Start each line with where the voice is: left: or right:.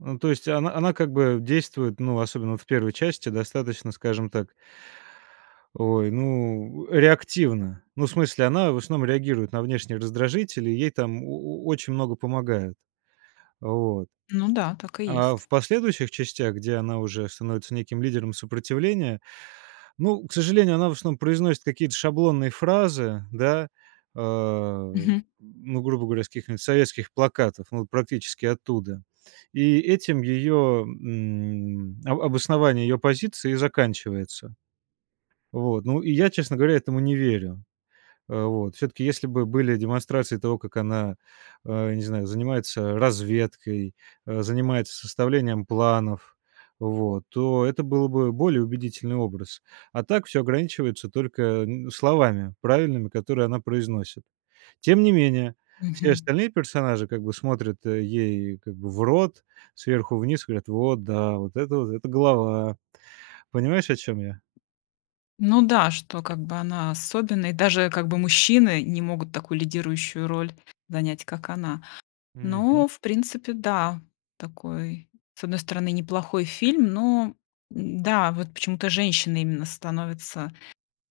right: Ну, то есть и она она как бы действует, ну, особенно вот в 1-й части, достаточно, скажем так ой, ну, э, реактивно. Ну, в смысле, она в основном реагирует на внешние раздражители, ей там о о очень много помогают. Вот.
left: Ну да, так и
right: А
left: есть.
right: в последующих частях, где она уже становится неким лидером сопротивления, ну, к сожалению, она в основном произносит какие-то шаблонные фразы. Да? Э,
left: Мгм.
right: ну, грубо говоря, с каких-нибудь советских плакатов, ну вот практически оттуда. И этим ее, м об обоснование ее позиции и заканчивается. Вот, ну, и я, честно говоря, этому не верю. Э, вот, всё-таки, если бы были демонстрации того, как она, а, не знаю, занимается разведкой, э, занимается составлением планов, вот то это было бы более убедительный образ. А так всё ограничивается только н словами правильными, которые она произносит. Тем не менее, все
left: Мгм.
right: остальные персонажи как бы смотрят, э, ей как бы в рот, сверху вниз, говорят: "Вот да, вот это вот, это голова". Понимаешь, о чём я?
left: Ну да, что как бы она особенная, и даже как бы мужчины не могут такую лидирующую роль занять, как она.
right: Мгм.
left: Но в принципе, да, такой с одной стороны неплохой фильм, но, н-да, вот почему-то женщины именно становятся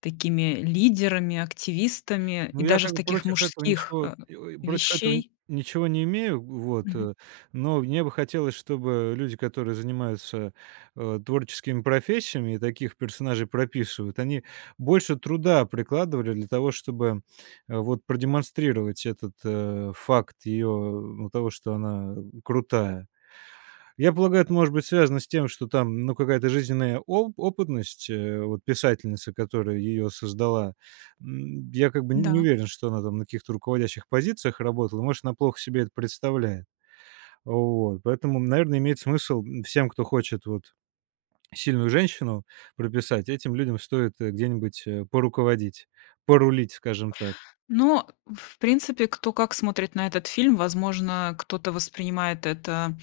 left: такими лидерами, активистами
right: Ну,
left: и
right: я
left: даже в
right: как бы
left: таких
right: против этого
left: мужских,
right: ничего
left: э,
right: и во и против этого н
left: вещей.
right: ничего не имею. Вот,
left: Мгм.
right: э. Но мне бы хотелось, чтобы люди, которые занимаются, э, творческими профессиями и таких персонажей прописывают, они больше труда прикладывали для того, чтобы, э, вот продемонстрировать этот, э, факт ее ну того, что она, э, крутая. Я полагаю, это может быть связано с тем, что там, ну, какая-то жизненная о опытность, э, вот писательницы, которая ее создала, м, я как бы н не
left: Да.
right: уверен, что она там на каких-то руководящих позициях работала. Может, она плохо себе это представляет. Вот. Поэтому, наверное, имеет смысл, м, всем, кто хочет вот сильную женщину прописать, этим людям стоит, э, где-нибудь, э, поруководить, порулить, скажем так.
left: Ну, э, в принципе, кто как смотрит на этот фильм. Возможно, кто-то воспринимает это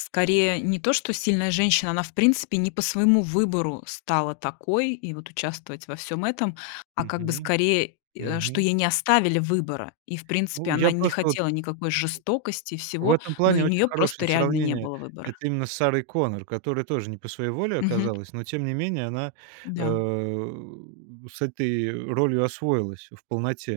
left: Скорее не то, что сильная женщина- она в принципе не по своему выбору стала такой и вот участвовать во всём этом,- а как бы
right: Мгм.
left: скорее, э, что
right: Мгм.
left: ей не оставили выбора. И в принципе
right: Ну я
left: она не
right: просто вот.
left: хотела никакой жестокости и
right: В
left: всего.
right: этом
left: Но у
right: плане
left: нее
right: очень
left: просто
right: хорошее
left: реально не
right: сравнение.
left: было выбора.
right: Это именно с Сарой Коннор, которая тоже не по своей воле
left: Мгм.
right: оказалась, но, тем не менее, она, э,
left: Да.
right: с этой ролью освоилась в полноте.